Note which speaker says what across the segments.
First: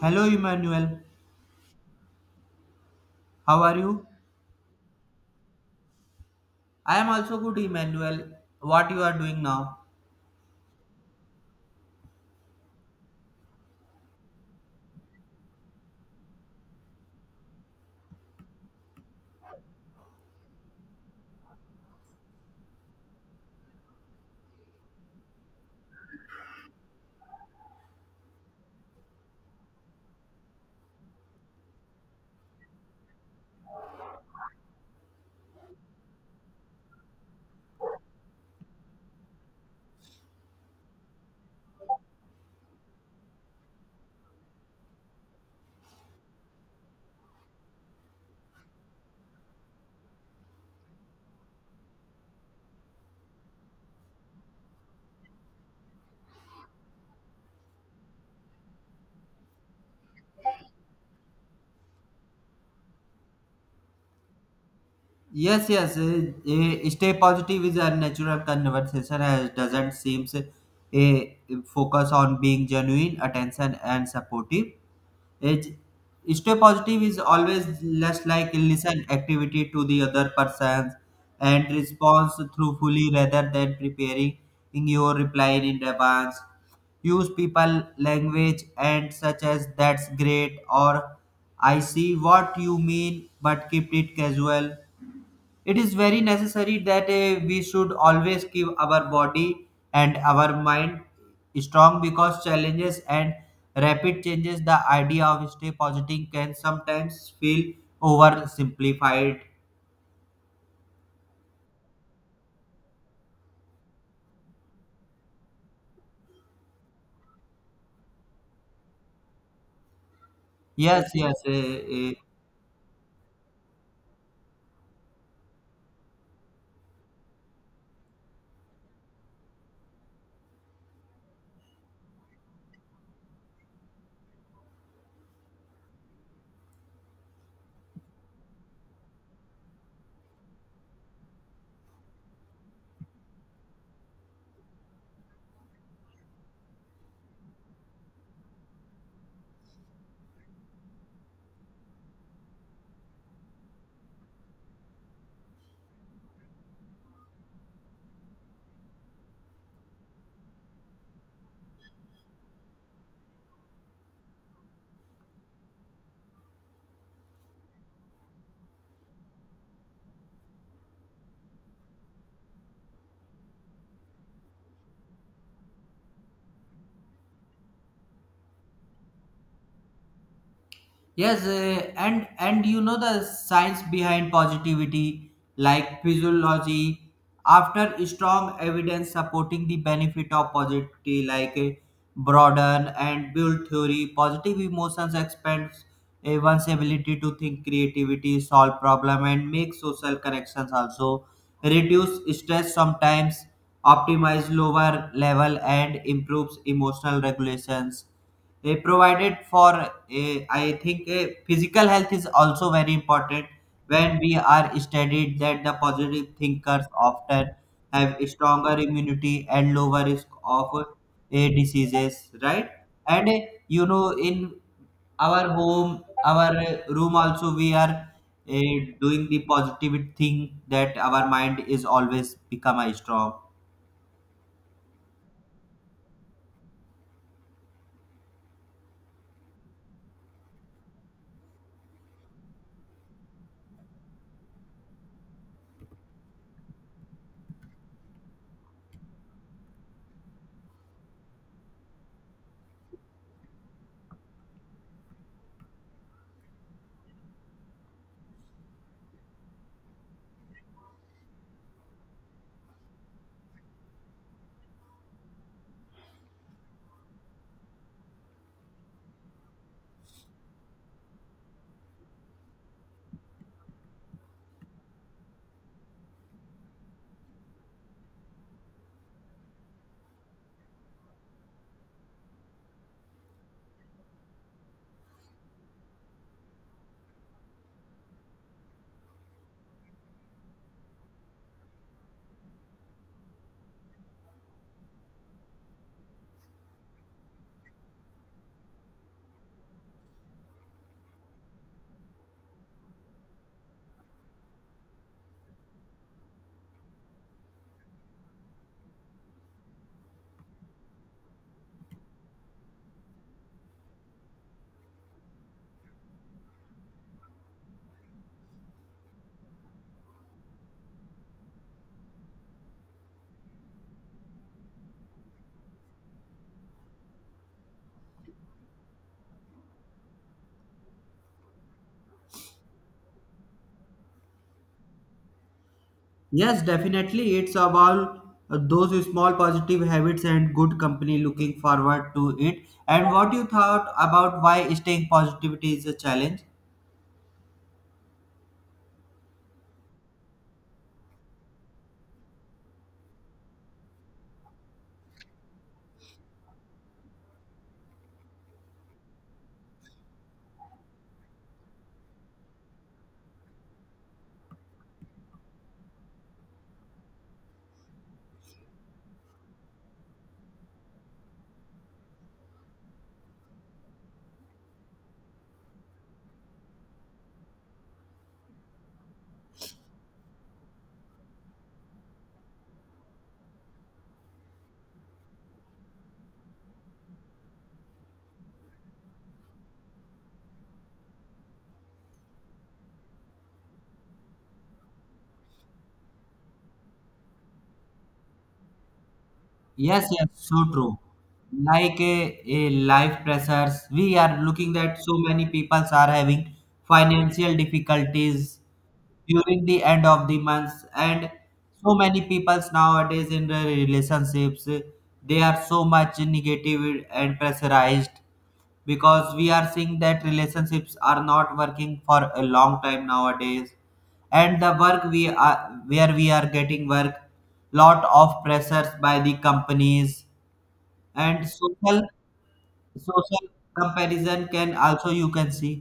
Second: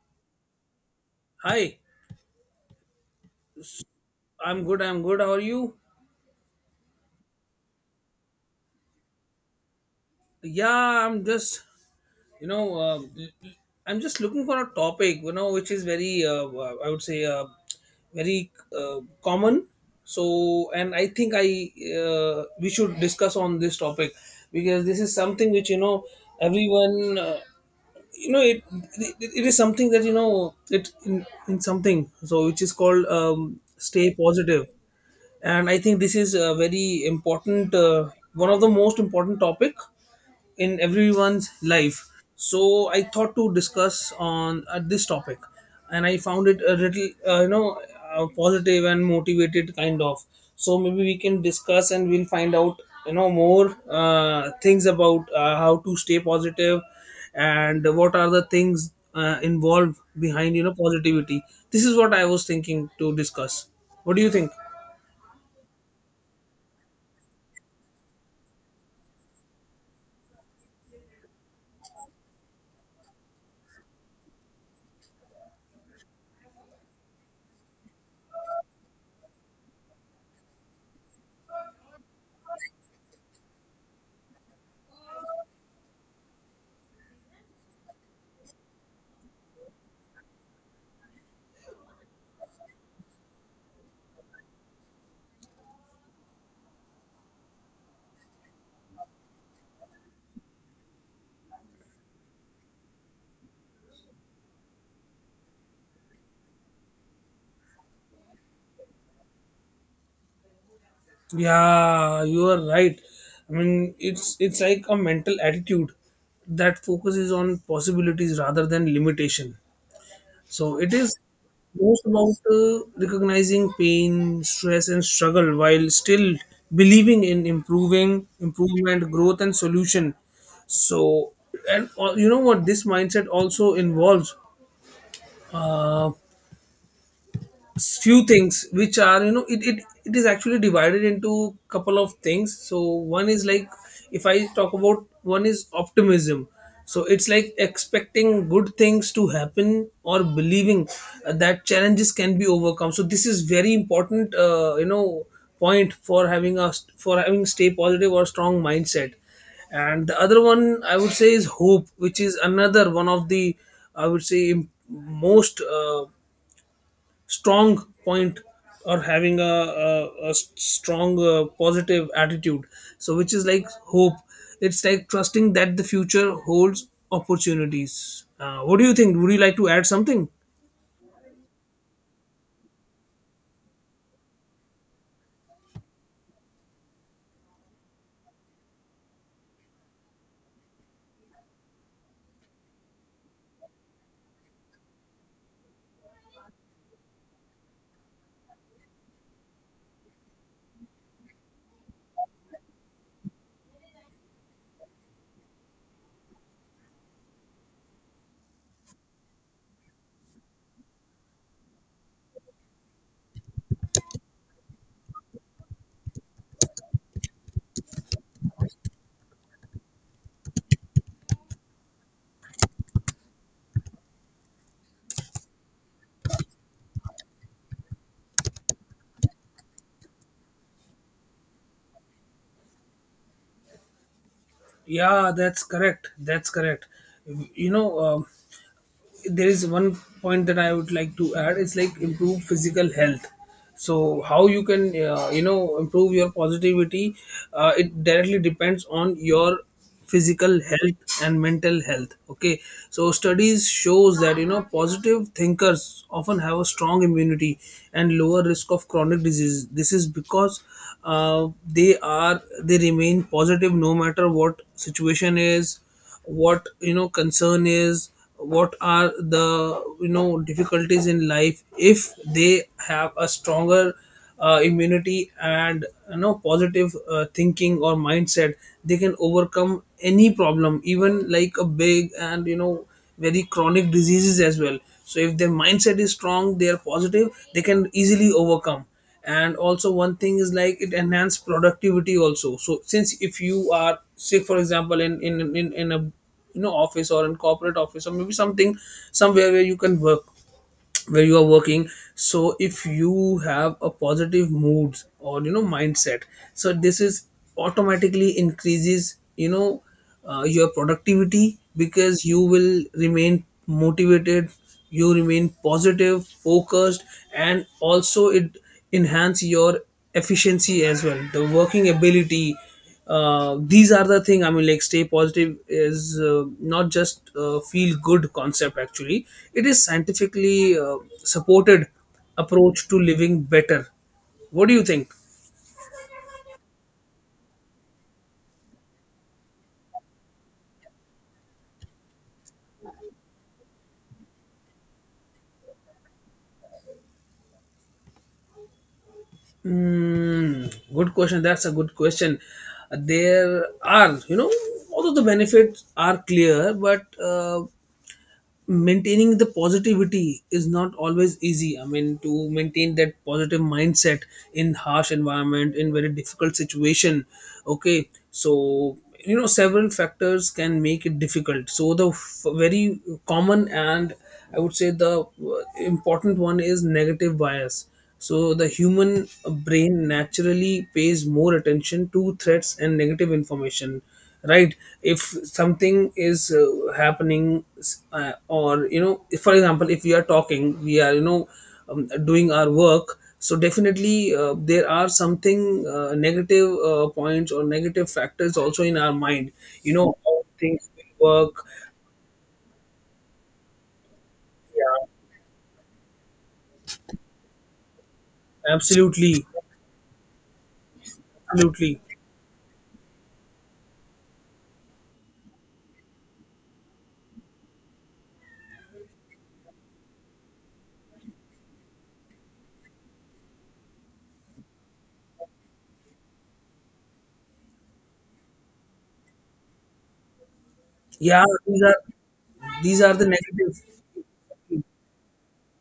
Speaker 1: Hello, Emmanuel.
Speaker 2: Hi,
Speaker 1: How are you?
Speaker 2: I'm good. I'm good. How are you?
Speaker 1: I am also good, Emmanuel. What you are doing now?
Speaker 2: Yeah, I'm just, you know, uh, l- l- I'm just looking for a topic, which is very, I would say, very common. So, and I think I we should discuss on this topic because this is something which you know everyone, you know, it, it it is something that it in something so which is called stay positive. And I think this is a very important one of the most important topic in everyone's life. So I thought to discuss on this topic, and I found it a little positive and motivated kind of. So maybe we can discuss and we'll find out more things about how to stay positive, and what are the things involved behind positivity. This is what I was thinking to discuss. What do you think?
Speaker 1: Yes, yes. Stay positive is a natural conversation as doesn't seem a focus on being genuine, attention, and supportive. It's, Stay positive is always less like listen activity to the other person and response truthfully rather than preparing your reply in advance. Use people language and such as that's great or I see what you mean, but keep it casual. It is very necessary that we should always keep our body and our mind strong, because challenges and rapid changes, the idea of stay positive can sometimes feel oversimplified.
Speaker 2: Yeah, you are right. I mean, it's like a mental attitude that focuses on possibilities rather than limitation. So it
Speaker 1: Yes,
Speaker 2: is
Speaker 1: yes, uh,
Speaker 2: most
Speaker 1: uh,
Speaker 2: about recognizing pain, stress, and struggle while still believing in improving, improvement, growth, and solution. So, and you know what? This mindset also involves. Uh, Few things which are it is actually divided into couple of things. So one is like, if I talk about, one is optimism. So it's like expecting good things to happen, or believing that challenges can be overcome. So this is very important point for having stay positive or strong mindset. And the other one, I would say, is hope, which is another one of the, I would say, most strong point, or having a strong positive attitude. So which is like hope. It's like trusting that the future holds opportunities. What do you think? Would you like to add something?
Speaker 1: Yes, and you know the science behind positivity, like physiology, after strong evidence supporting the benefit of positivity, like broaden and build theory, positive emotions expands one's ability to think, creativity, solve problem, and make social connections. Also, reduce stress sometimes, optimize lower level, and improves emotional regulations they provided for a, I think a physical health is also very important when we are studied that the positive thinkers often have stronger immunity and lower risk of a diseases, right? And you know, in our home, our room also, we are uh, doing the positive thing that our mind is always become a strong.
Speaker 2: Yeah, that's correct. That's correct. you know um, there is one point that I would like to add. It's like improve physical health. So how you can improve your positivity? It directly depends on your physical health and mental health. Okay. So studies shows that positive thinkers often have a strong immunity and lower risk of chronic disease. This is because they remain positive no matter what situation is, what concern is, what are the difficulties in life. If they have a stronger immunity and positive thinking or mindset, they can overcome any problem, even like a big and very chronic diseases as well. So if their mindset is strong, they are positive, they can easily overcome. And also, one thing is like it enhance productivity also. So since, if you are, say for example, in a office, or in corporate office, or maybe something, somewhere where you can work, where you are working, so if you have a positive mood or mindset, so this is automatically increases your productivity because you will remain motivated, you remain positive focused, and also it enhance your efficiency as well, the working ability. These are the thing. I mean, like, stay positive is not just feel good concept actually, it is scientifically supported approach to living better. What do you think?
Speaker 1: Yes, definitely. It's about those small positive habits and good company looking forward to it. And what you thought about why staying positivity is a challenge?
Speaker 2: Mm, good question. That's a good question. There are, although the benefits are clear, but maintaining the positivity is not always easy. I mean, to maintain that positive mindset in harsh environment, in very difficult situation, okay. So several factors can make it difficult. So the very common, and I would say the important one, is negative bias. So the human brain naturally pays more attention to threats and negative information, right? If something is happening, if, for example, if we are talking, we are doing our work. So definitely, there are something negative points or negative factors also in our mind. You
Speaker 1: Yes,
Speaker 2: know
Speaker 1: yes,
Speaker 2: how
Speaker 1: so
Speaker 2: things
Speaker 1: true.
Speaker 2: will work.
Speaker 1: Like a life pressures, we are looking that
Speaker 2: Yeah,
Speaker 1: so many people are having financial difficulties
Speaker 2: absolutely,
Speaker 1: during the end of the month, and so
Speaker 2: absolutely.
Speaker 1: many people nowadays in their relationships, they are so much negative and pressurized, because we are seeing that relationships are not working for a long time nowadays, and the work we are, where we are getting work, lot of pressures by the companies,
Speaker 2: Yeah,
Speaker 1: and
Speaker 2: these are
Speaker 1: social
Speaker 2: these are the
Speaker 1: social
Speaker 2: negative.
Speaker 1: comparison can also you can see.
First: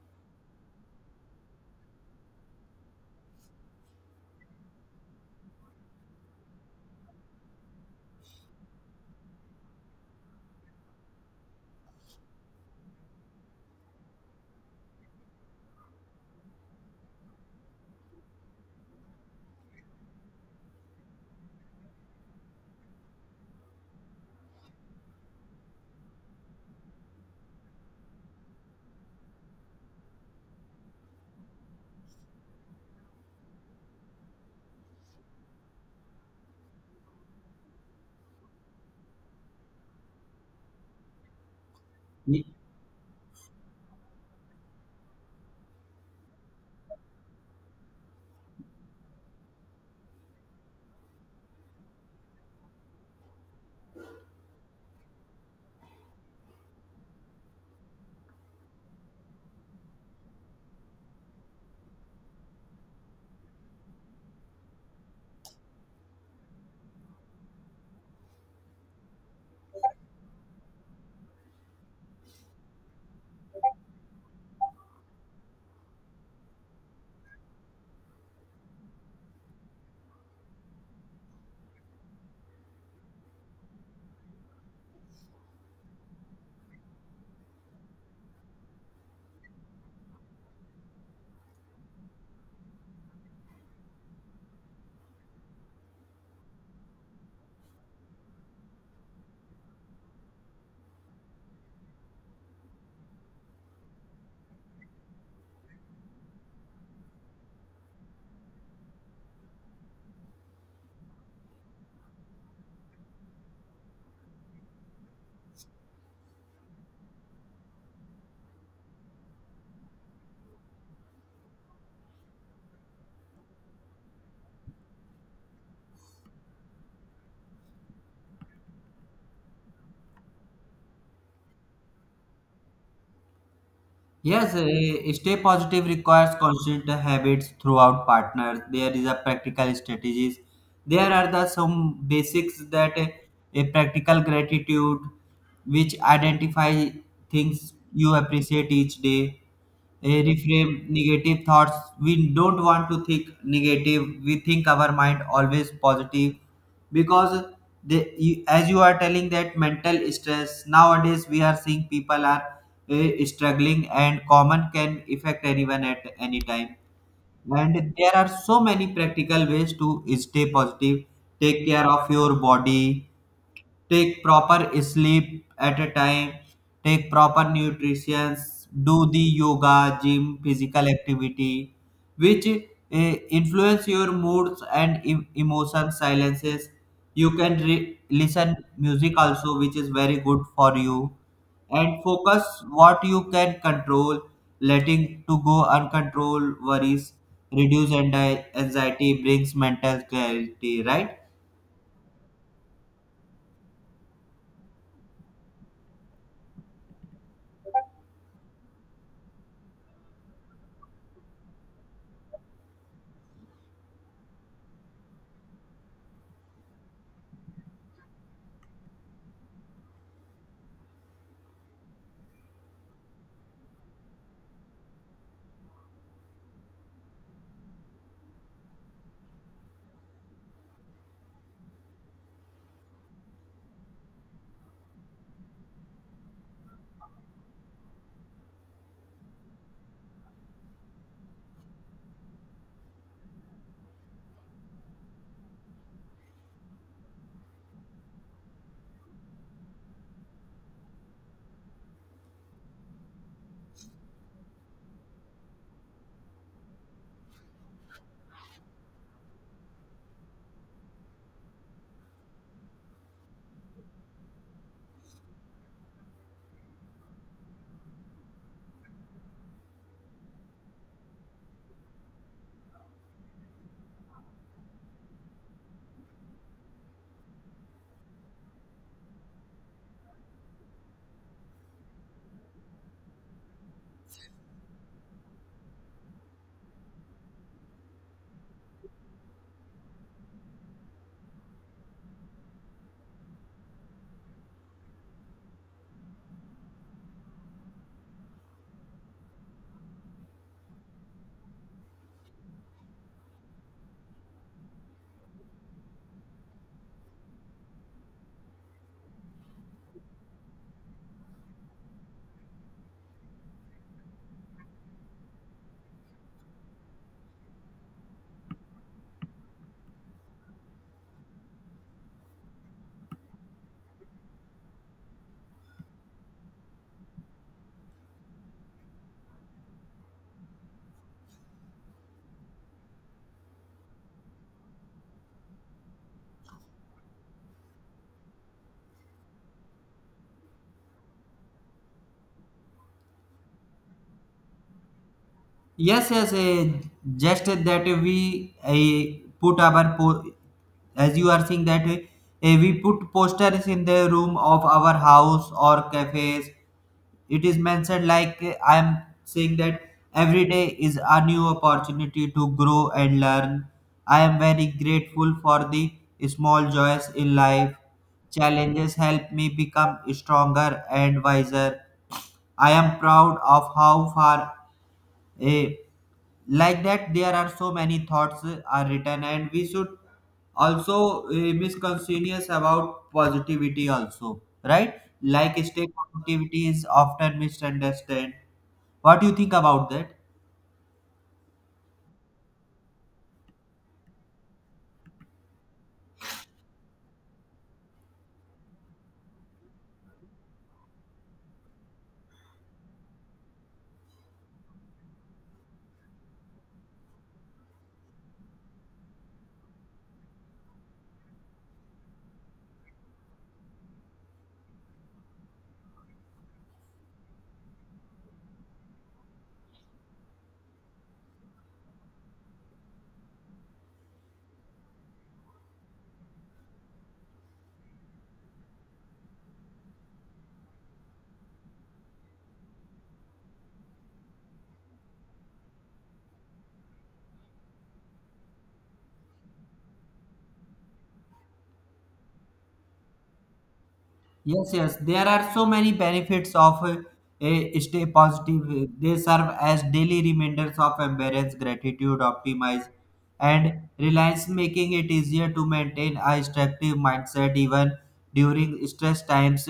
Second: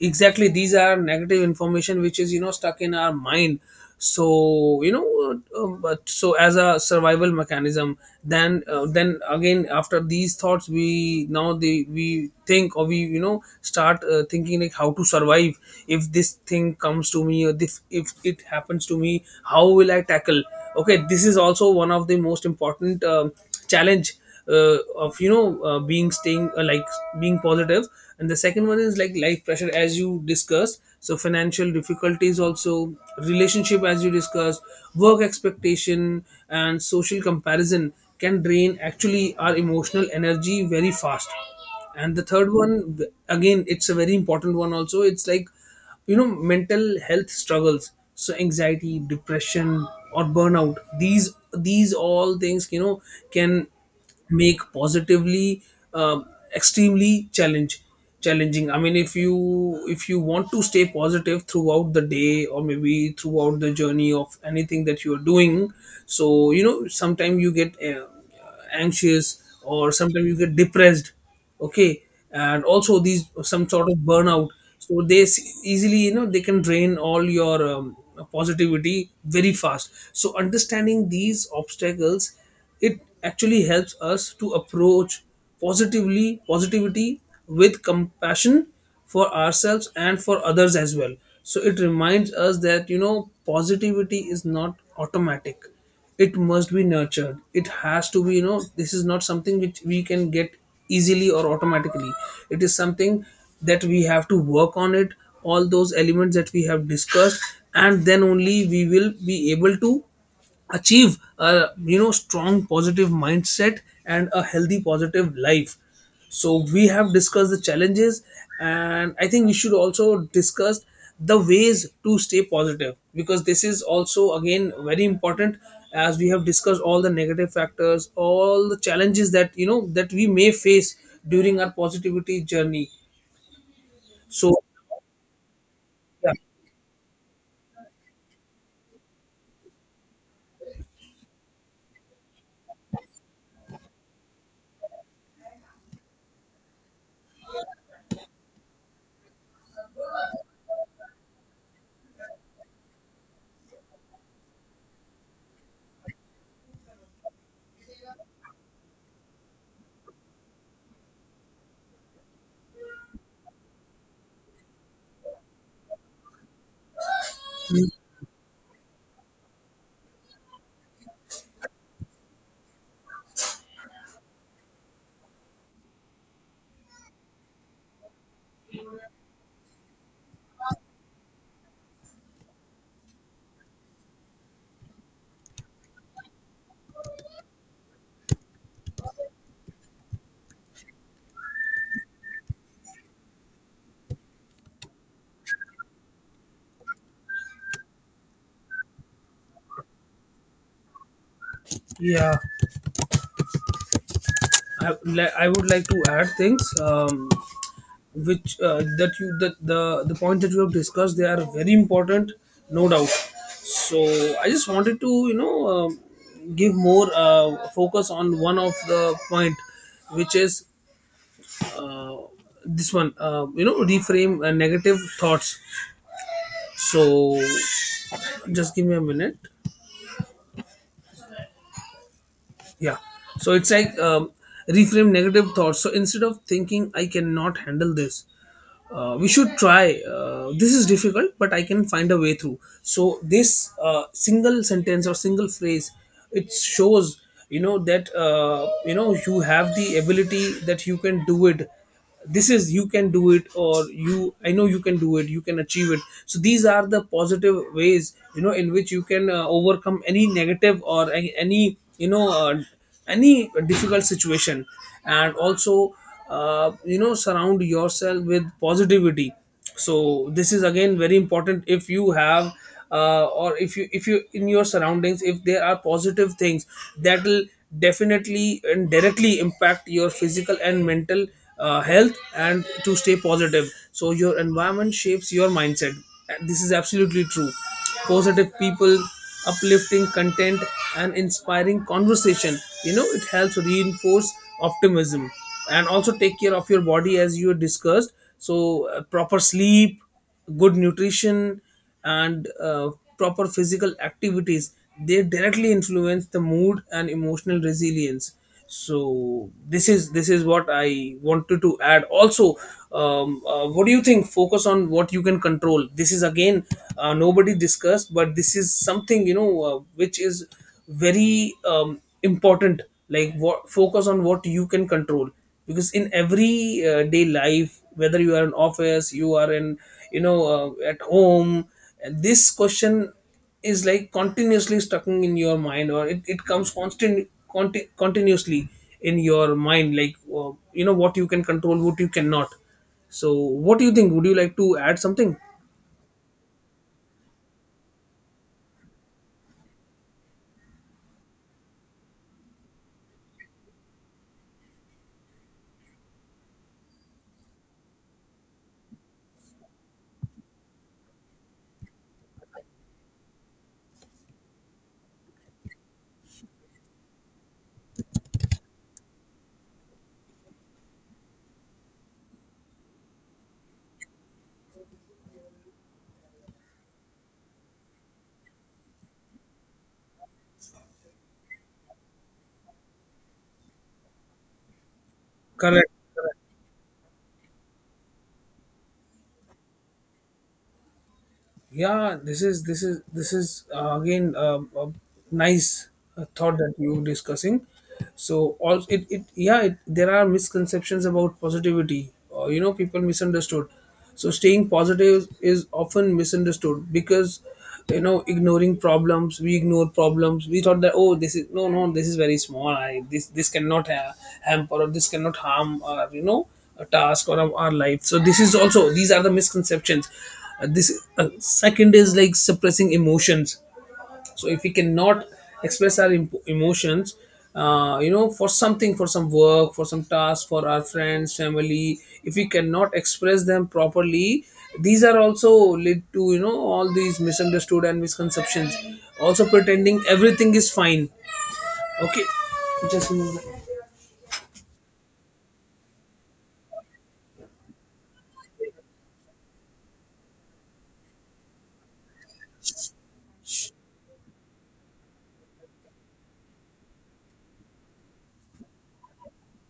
Speaker 2: Exactly, these are negative information which is stuck in our mind. So but so, as a survival mechanism, then again, after these thoughts, we now they we think, or we start thinking like how to survive. If this thing comes to me, or if it happens to me, how will I tackle? Okay, this is also one of the most important challenge of being, staying like, being positive. And the second one is like life pressure, as you discussed, so financial difficulties, also relationship, as you discussed, work expectation and social comparison can drain actually our emotional energy very fast. And the third one, again, it's a very important one also. It's like mental health struggles, so anxiety, depression, or burnout, these all things, can make positively um extremely challenge challenging. I mean, if you want to stay positive throughout the day, or maybe throughout the journey of anything that you are doing, so sometimes you get anxious, or sometimes you get depressed, okay. And also, these some sort of burnout, so they easily, they can drain all your positivity very fast. So understanding these obstacles, it actually helps us to approach positively positivity with compassion for ourselves and for others as well. So it reminds us that positivity is not automatic, it must be nurtured, it has to be. This is not something which we can get easily or automatically. It is something that we have to work on it, all those elements that we have discussed, and then only we will be able to achieve a strong positive mindset and a healthy positive life. So we have discussed the challenges, and I think we should also discuss the ways to stay positive because this is also again very important, as we have discussed all the negative factors, all the challenges that you know that we may face during our positivity journey.
Speaker 1: Yes,
Speaker 2: So
Speaker 1: eh, stay positive
Speaker 2: yeah,
Speaker 1: requires constant habits throughout partners. There is a practical strategies. There are the some basics that a practical gratitude, which identify things you appreciate each day, reframe negative thoughts. We don't want to think negative. We think our mind always positive, because the you, as you are telling that mental stress nowadays we are seeing people are struggling, and common can affect anyone at any time. And there are so many practical ways to stay positive. Take care of your body, take proper sleep at a time, take proper nutrition, do the yoga gym physical activity, which influence your moods and emotion silences. You can listen music also, which is very good for you, and focus what you can control, letting to go uncontrolled worries, reduce anxiety brings mental clarity, right?
Speaker 2: yeah, I, I would like to add things, which that you that the points that you have discussed, they are very important, no doubt. So I just wanted to give more focus on one of the point, which is uh, this one, reframe negative thoughts. So just give me a minute. Yeah. So it's like, reframe negative thoughts. So instead of thinking I cannot handle this, we should try, this is difficult but I can find a way through. So this single sentence or single phrase, it shows that you have the ability, that you can do it. This is you can do it, or you I know you can do it, you can achieve it. So these are the positive ways in which you can overcome any negative, or any you know any difficult situation. And also, surround yourself with positivity. So this is again very important. If you have or if you in your surroundings, if there are positive things, that will definitely and directly impact your physical and mental health and to stay positive. So your environment shapes your mindset. This is absolutely true. Positive people, uplifting content, and inspiring conversation, it helps reinforce optimism. And also take care of your body, as you discussed. So proper sleep, good nutrition, and proper physical activities, they directly influence the mood and emotional resilience. So this is what I wanted to add also. What do you think? Focus on what you can control, this is again, nobody discussed, but this is something which is very important. Like, what, focus on what you can control. Because in every day life, whether you are in office, you are in, at home, this question is like continuously stuck in your mind, or it comes constant, continuously in your mind, like what you can control, what you cannot. So what do you think? Would you like to add something?
Speaker 1: Yes, yes, just that we put our, as you are saying that, we put posters in the room of our house or cafes. It is mentioned like eh, I am saying that every day is a new opportunity to grow and learn. I am very grateful for the small joys in life. Challenges help me become stronger and wiser. I am proud of how far, eh, like that there are so many thoughts are written, and we should also misconceivous about positivity also, right? Like
Speaker 2: Correct.
Speaker 1: state positivity is often misunderstood. What do you think about that?
Speaker 2: Yeah, this is again, a nice thought that you were discussing. So all it, it yeah, there are misconceptions about positivity, people misunderstood. So staying positive is often misunderstood because ignoring problems, we ignore problems, we thought that, oh, this is, no, no, this is very small, I this cannot hamper, or this cannot harm our, a task or our life. So this is also, these are the misconceptions. This second is like suppressing emotions. So if we cannot express our emotions, you know, for something, for some work, for some task, for our friends, family, if we cannot express them properly, these are also lead to, you know, all these misunderstood and misconceptions. Also pretending everything is fine. Okay, just remove that.
Speaker 1: Yes, yes. There are so many benefits of a stay positive. They serve as daily reminders of embrace, gratitude, optimize, and reliance, making it easier to maintain a structive mindset even during stress times.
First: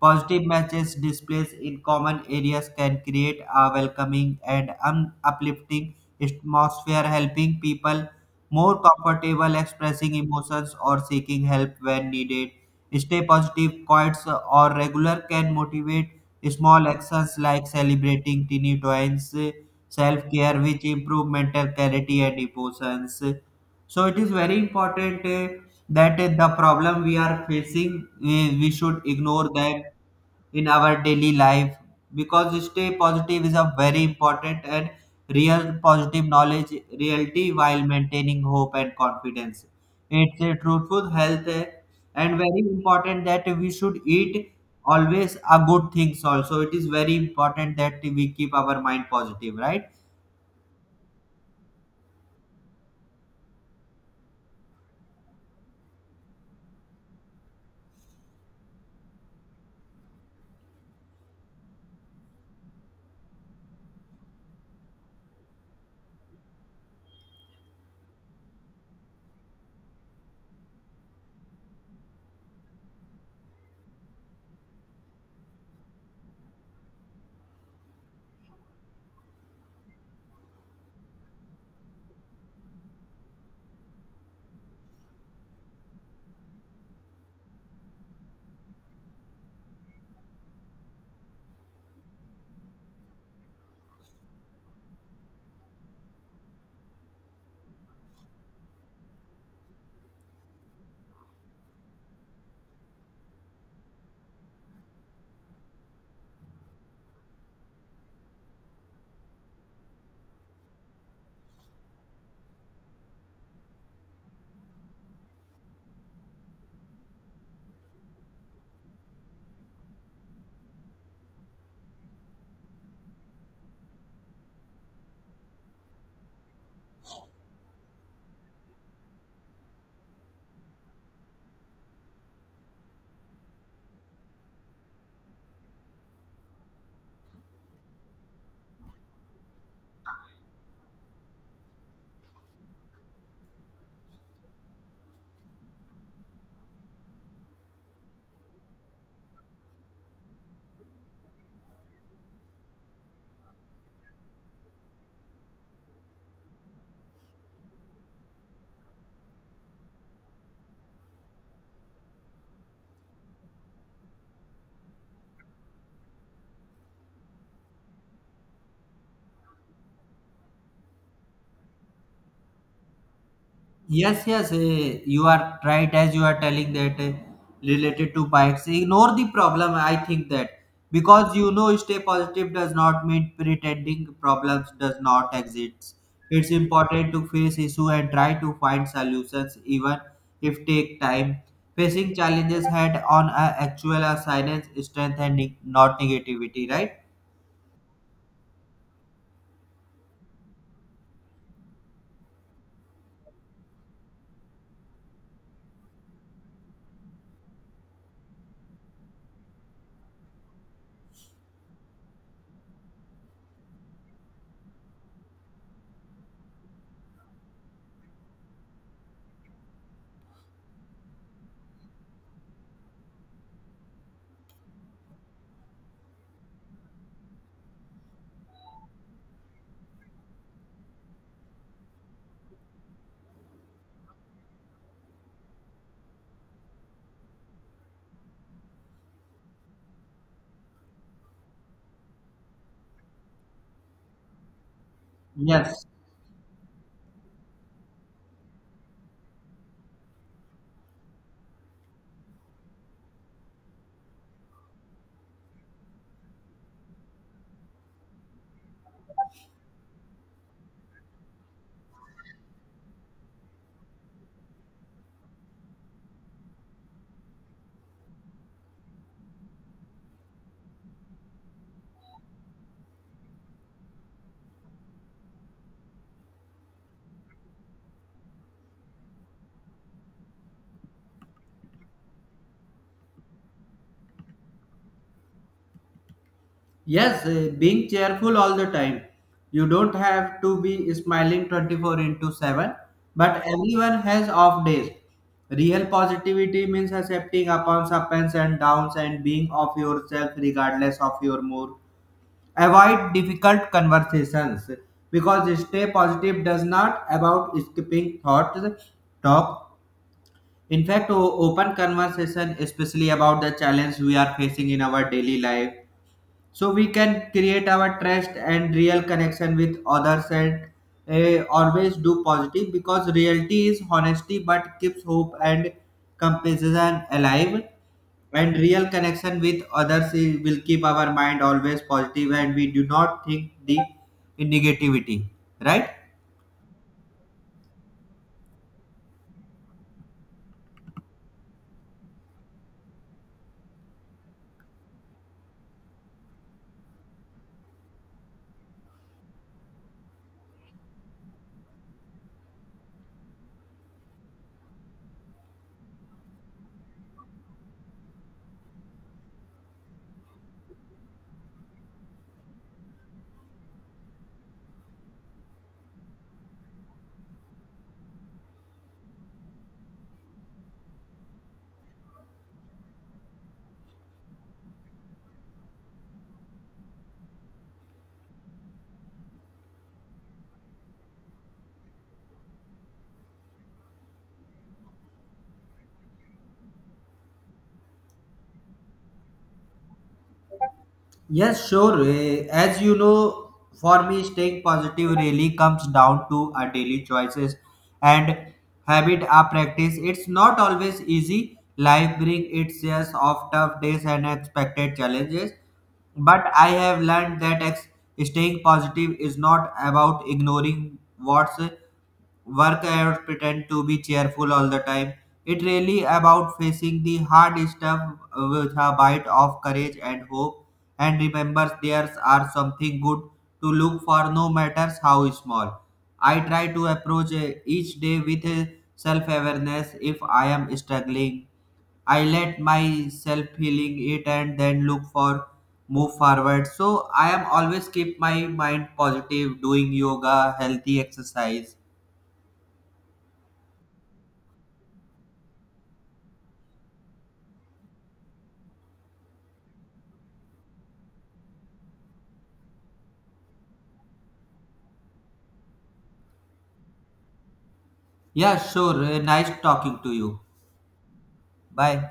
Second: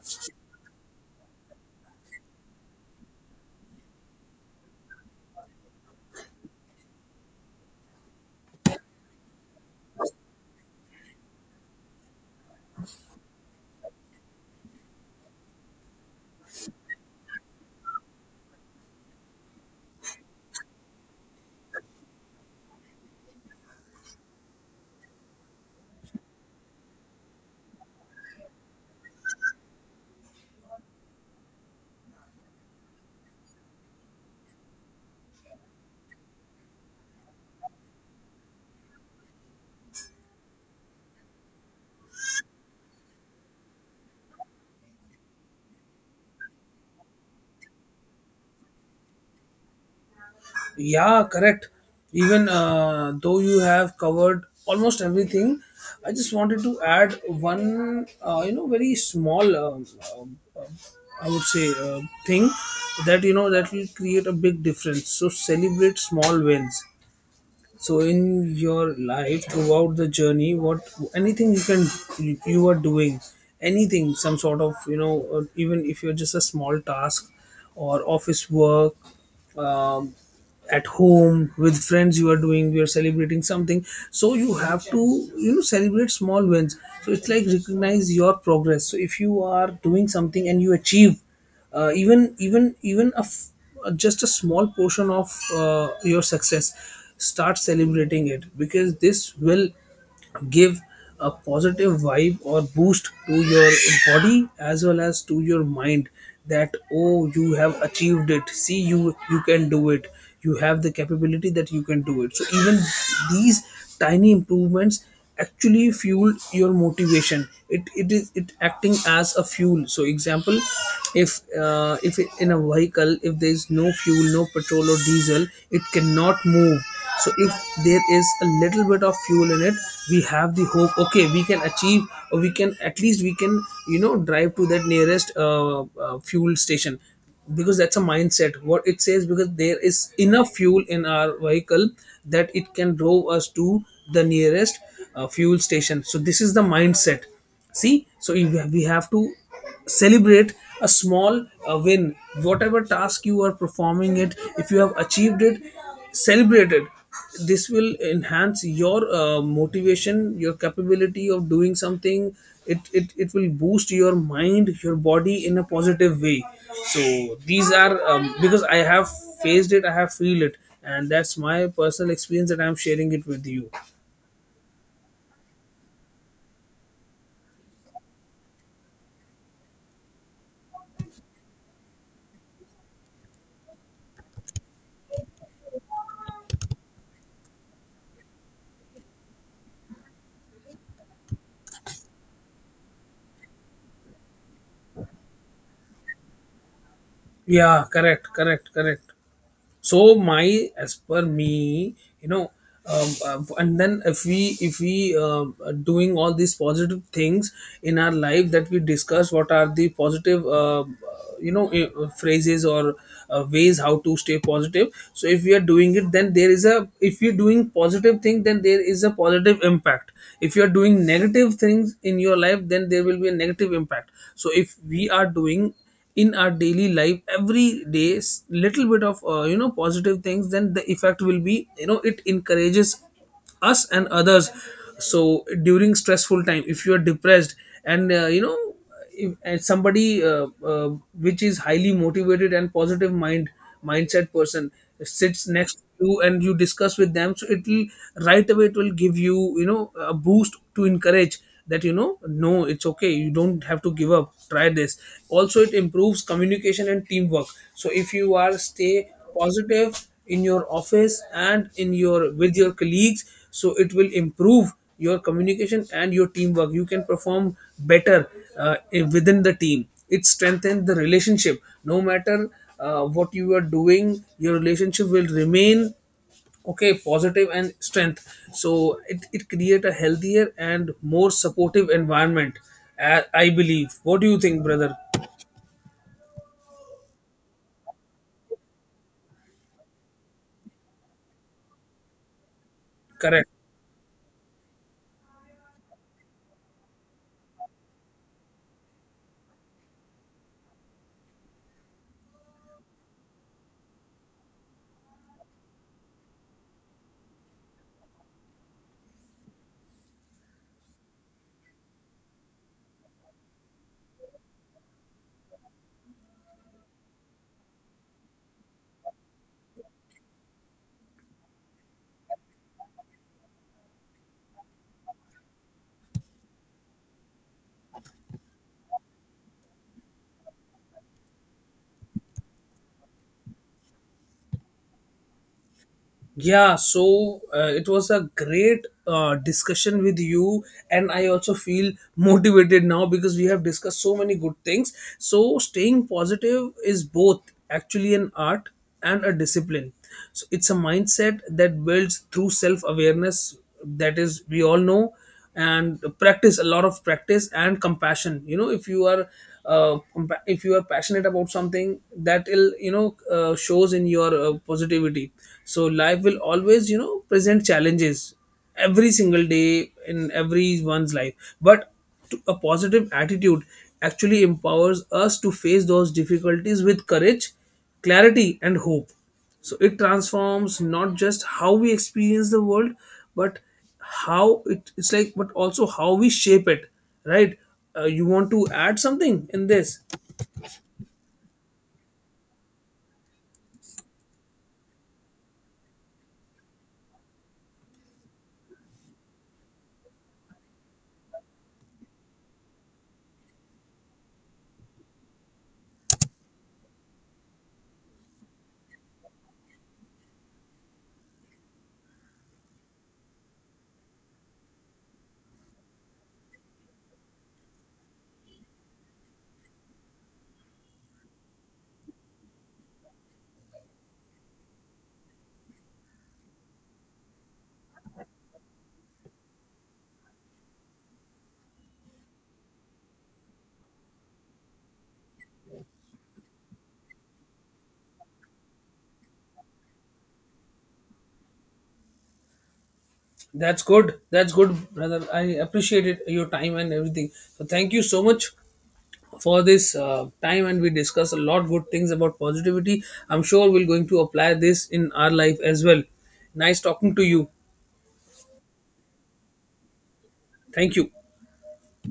Speaker 1: Positive matches displays in common areas can create a welcoming and uplifting atmosphere, helping people more comfortable expressing emotions or seeking help when needed. Stay positive, quotes or regular can motivate small actions like celebrating teeny wins, self-care which improve mental clarity and emotions. So it is very important that the problem we are facing, we should ignore them in our daily life, because stay positive is a very important and real positive knowledge reality while maintaining hope and confidence. It's a truthful health, and very important that we should eat always a good things. Also it is very important that we keep our mind positive, right?
Speaker 2: Yeah, correct. Even though you have covered almost everything, I just wanted to add one, you know, very small, um, um, I would say, thing that, you know, that will create a big difference. So celebrate small wins. So in your life, throughout the journey, what anything you can you are doing, anything, some sort of, you know, even if you're just a small task or office work. Um, at home with friends you are doing, you are celebrating something, so you have to, you know, celebrate small wins. So it's like recognize your progress. So if you are doing something and you achieve uh, even even even a f- just a small portion of your success, start celebrating it, because this will give a positive vibe or boost to your body as well as to your mind, that oh, you have achieved it. See, you can do it, you have the capability that you can do it. So even these tiny improvements actually fuel your motivation. It acting as a fuel. So example, if if in a vehicle if there is no fuel, no petrol or diesel, it cannot move. So if there is a little bit of fuel in it, we have the hope, okay, we can achieve, or we can at least we can, you know, drive to that nearest fuel station, because that's a mindset, what it says, because there is enough fuel in our vehicle that it can drove us to the nearest fuel station. So this is the mindset. See, so if we have to celebrate a small win, whatever task you are performing it, if you have achieved it, celebrated, this will enhance your motivation, your capability of doing something. It will boost your mind, your body in a positive way. So these are because I have faced it, I have feel it, and that's my personal experience that I'm sharing it with you.
Speaker 1: Yes, yes, you are right, as you are telling that, related to bikes. Ignore the problem, I think that, because you know, stay positive does not mean pretending problems does not exist. It's important to face issue and try to find solutions, even if take time. Facing challenges head on a actual a silence, strength, and not negativity. Right?
Speaker 2: Yeah, correct, correct, correct. So my, as per me, you know and then if we are doing all these positive things in our life that we discuss, what are the positive you know, phrases or ways how to stay positive. So if we are doing it, then there is a, if you're doing positive thing then there is a positive impact. If you are doing negative things in your life then there will be a negative impact. So if we are doing in our daily life every day, little bit of you know, positive things, then the effect will be, you know, it encourages us and others. So during stressful time if you are depressed and you know, if and somebody uh, which is highly motivated and positive mindset person sits next
Speaker 1: Yes.
Speaker 2: you and you discuss with them, so it will right away, it will give you, you know, a boost to encourage that, you know, no, it's okay, you don't have to give up, try this. Also, it improves communication and teamwork. So if you are stay positive in your office and in your with your colleagues, so it will improve your communication and your teamwork, you can perform better uh, within the team. It strengthens the relationship, no matter what you are doing, your relationship will remain okay, positive and strength. So it create a healthier and more supportive environment, I believe. What do you think, brother?
Speaker 1: Yes, being cheerful all the time. You don't have to be smiling 24 into 7, but
Speaker 2: Correct.
Speaker 1: everyone has off days. Real positivity means accepting upon ups and downs and being of yourself regardless of your mood. Avoid difficult conversations, because stay positive does not about skipping thoughts talk. In fact, open conversation, especially about the challenge we are facing in our daily life, so we can create our trust and real connection with others, and always do positive, because reality is honesty but keeps hope and compassion alive, and real connection with others will keep our mind always positive, and we do not think the negativity, right?
Speaker 2: Yeah, so it was a great discussion with you, and I also feel motivated now because we have discussed so many good things. So, staying positive is both actually an art and a discipline. So, it's a mindset that builds through self awareness, that is, we all know, and practice, a lot of practice, and compassion. You know, if you are if you are passionate about something, that will, you know, shows in your positivity. So life will always, you know, present challenges every single day in everyone's life, but a positive attitude actually empowers us to face those difficulties with courage, clarity and hope. So it transforms not just how we experience the world, but how, but also how we shape it, right? You want to add something in this?
Speaker 1: Yes, sure. Eh, as you know, for me, staying positive really comes down to our daily choices and habit or practice. It's not always easy. Life brings its shares of tough days and unexpected challenges. But I have learned that staying positive is not about ignoring what's work I would pretend to be cheerful all the time. It really about facing the hard stuff with a bite of courage and hope, and remembers there's are something good to look for, no matters how small. I try to approach each day with self awareness. If I am struggling, I let myself feeling it and then look for move forward. So I am always keep my mind positive, doing yoga, healthy exercise.
Speaker 2: That's good. That's good, brother. I appreciate it, your time and everything. So thank you so much for this time, and we discuss a lot good things about positivity. I'm sure we're going to apply this in our life as well. Nice talking to you.
Speaker 1: Yeah, sure. Nice talking to you.
Speaker 2: Thank you.
Speaker 1: Bye.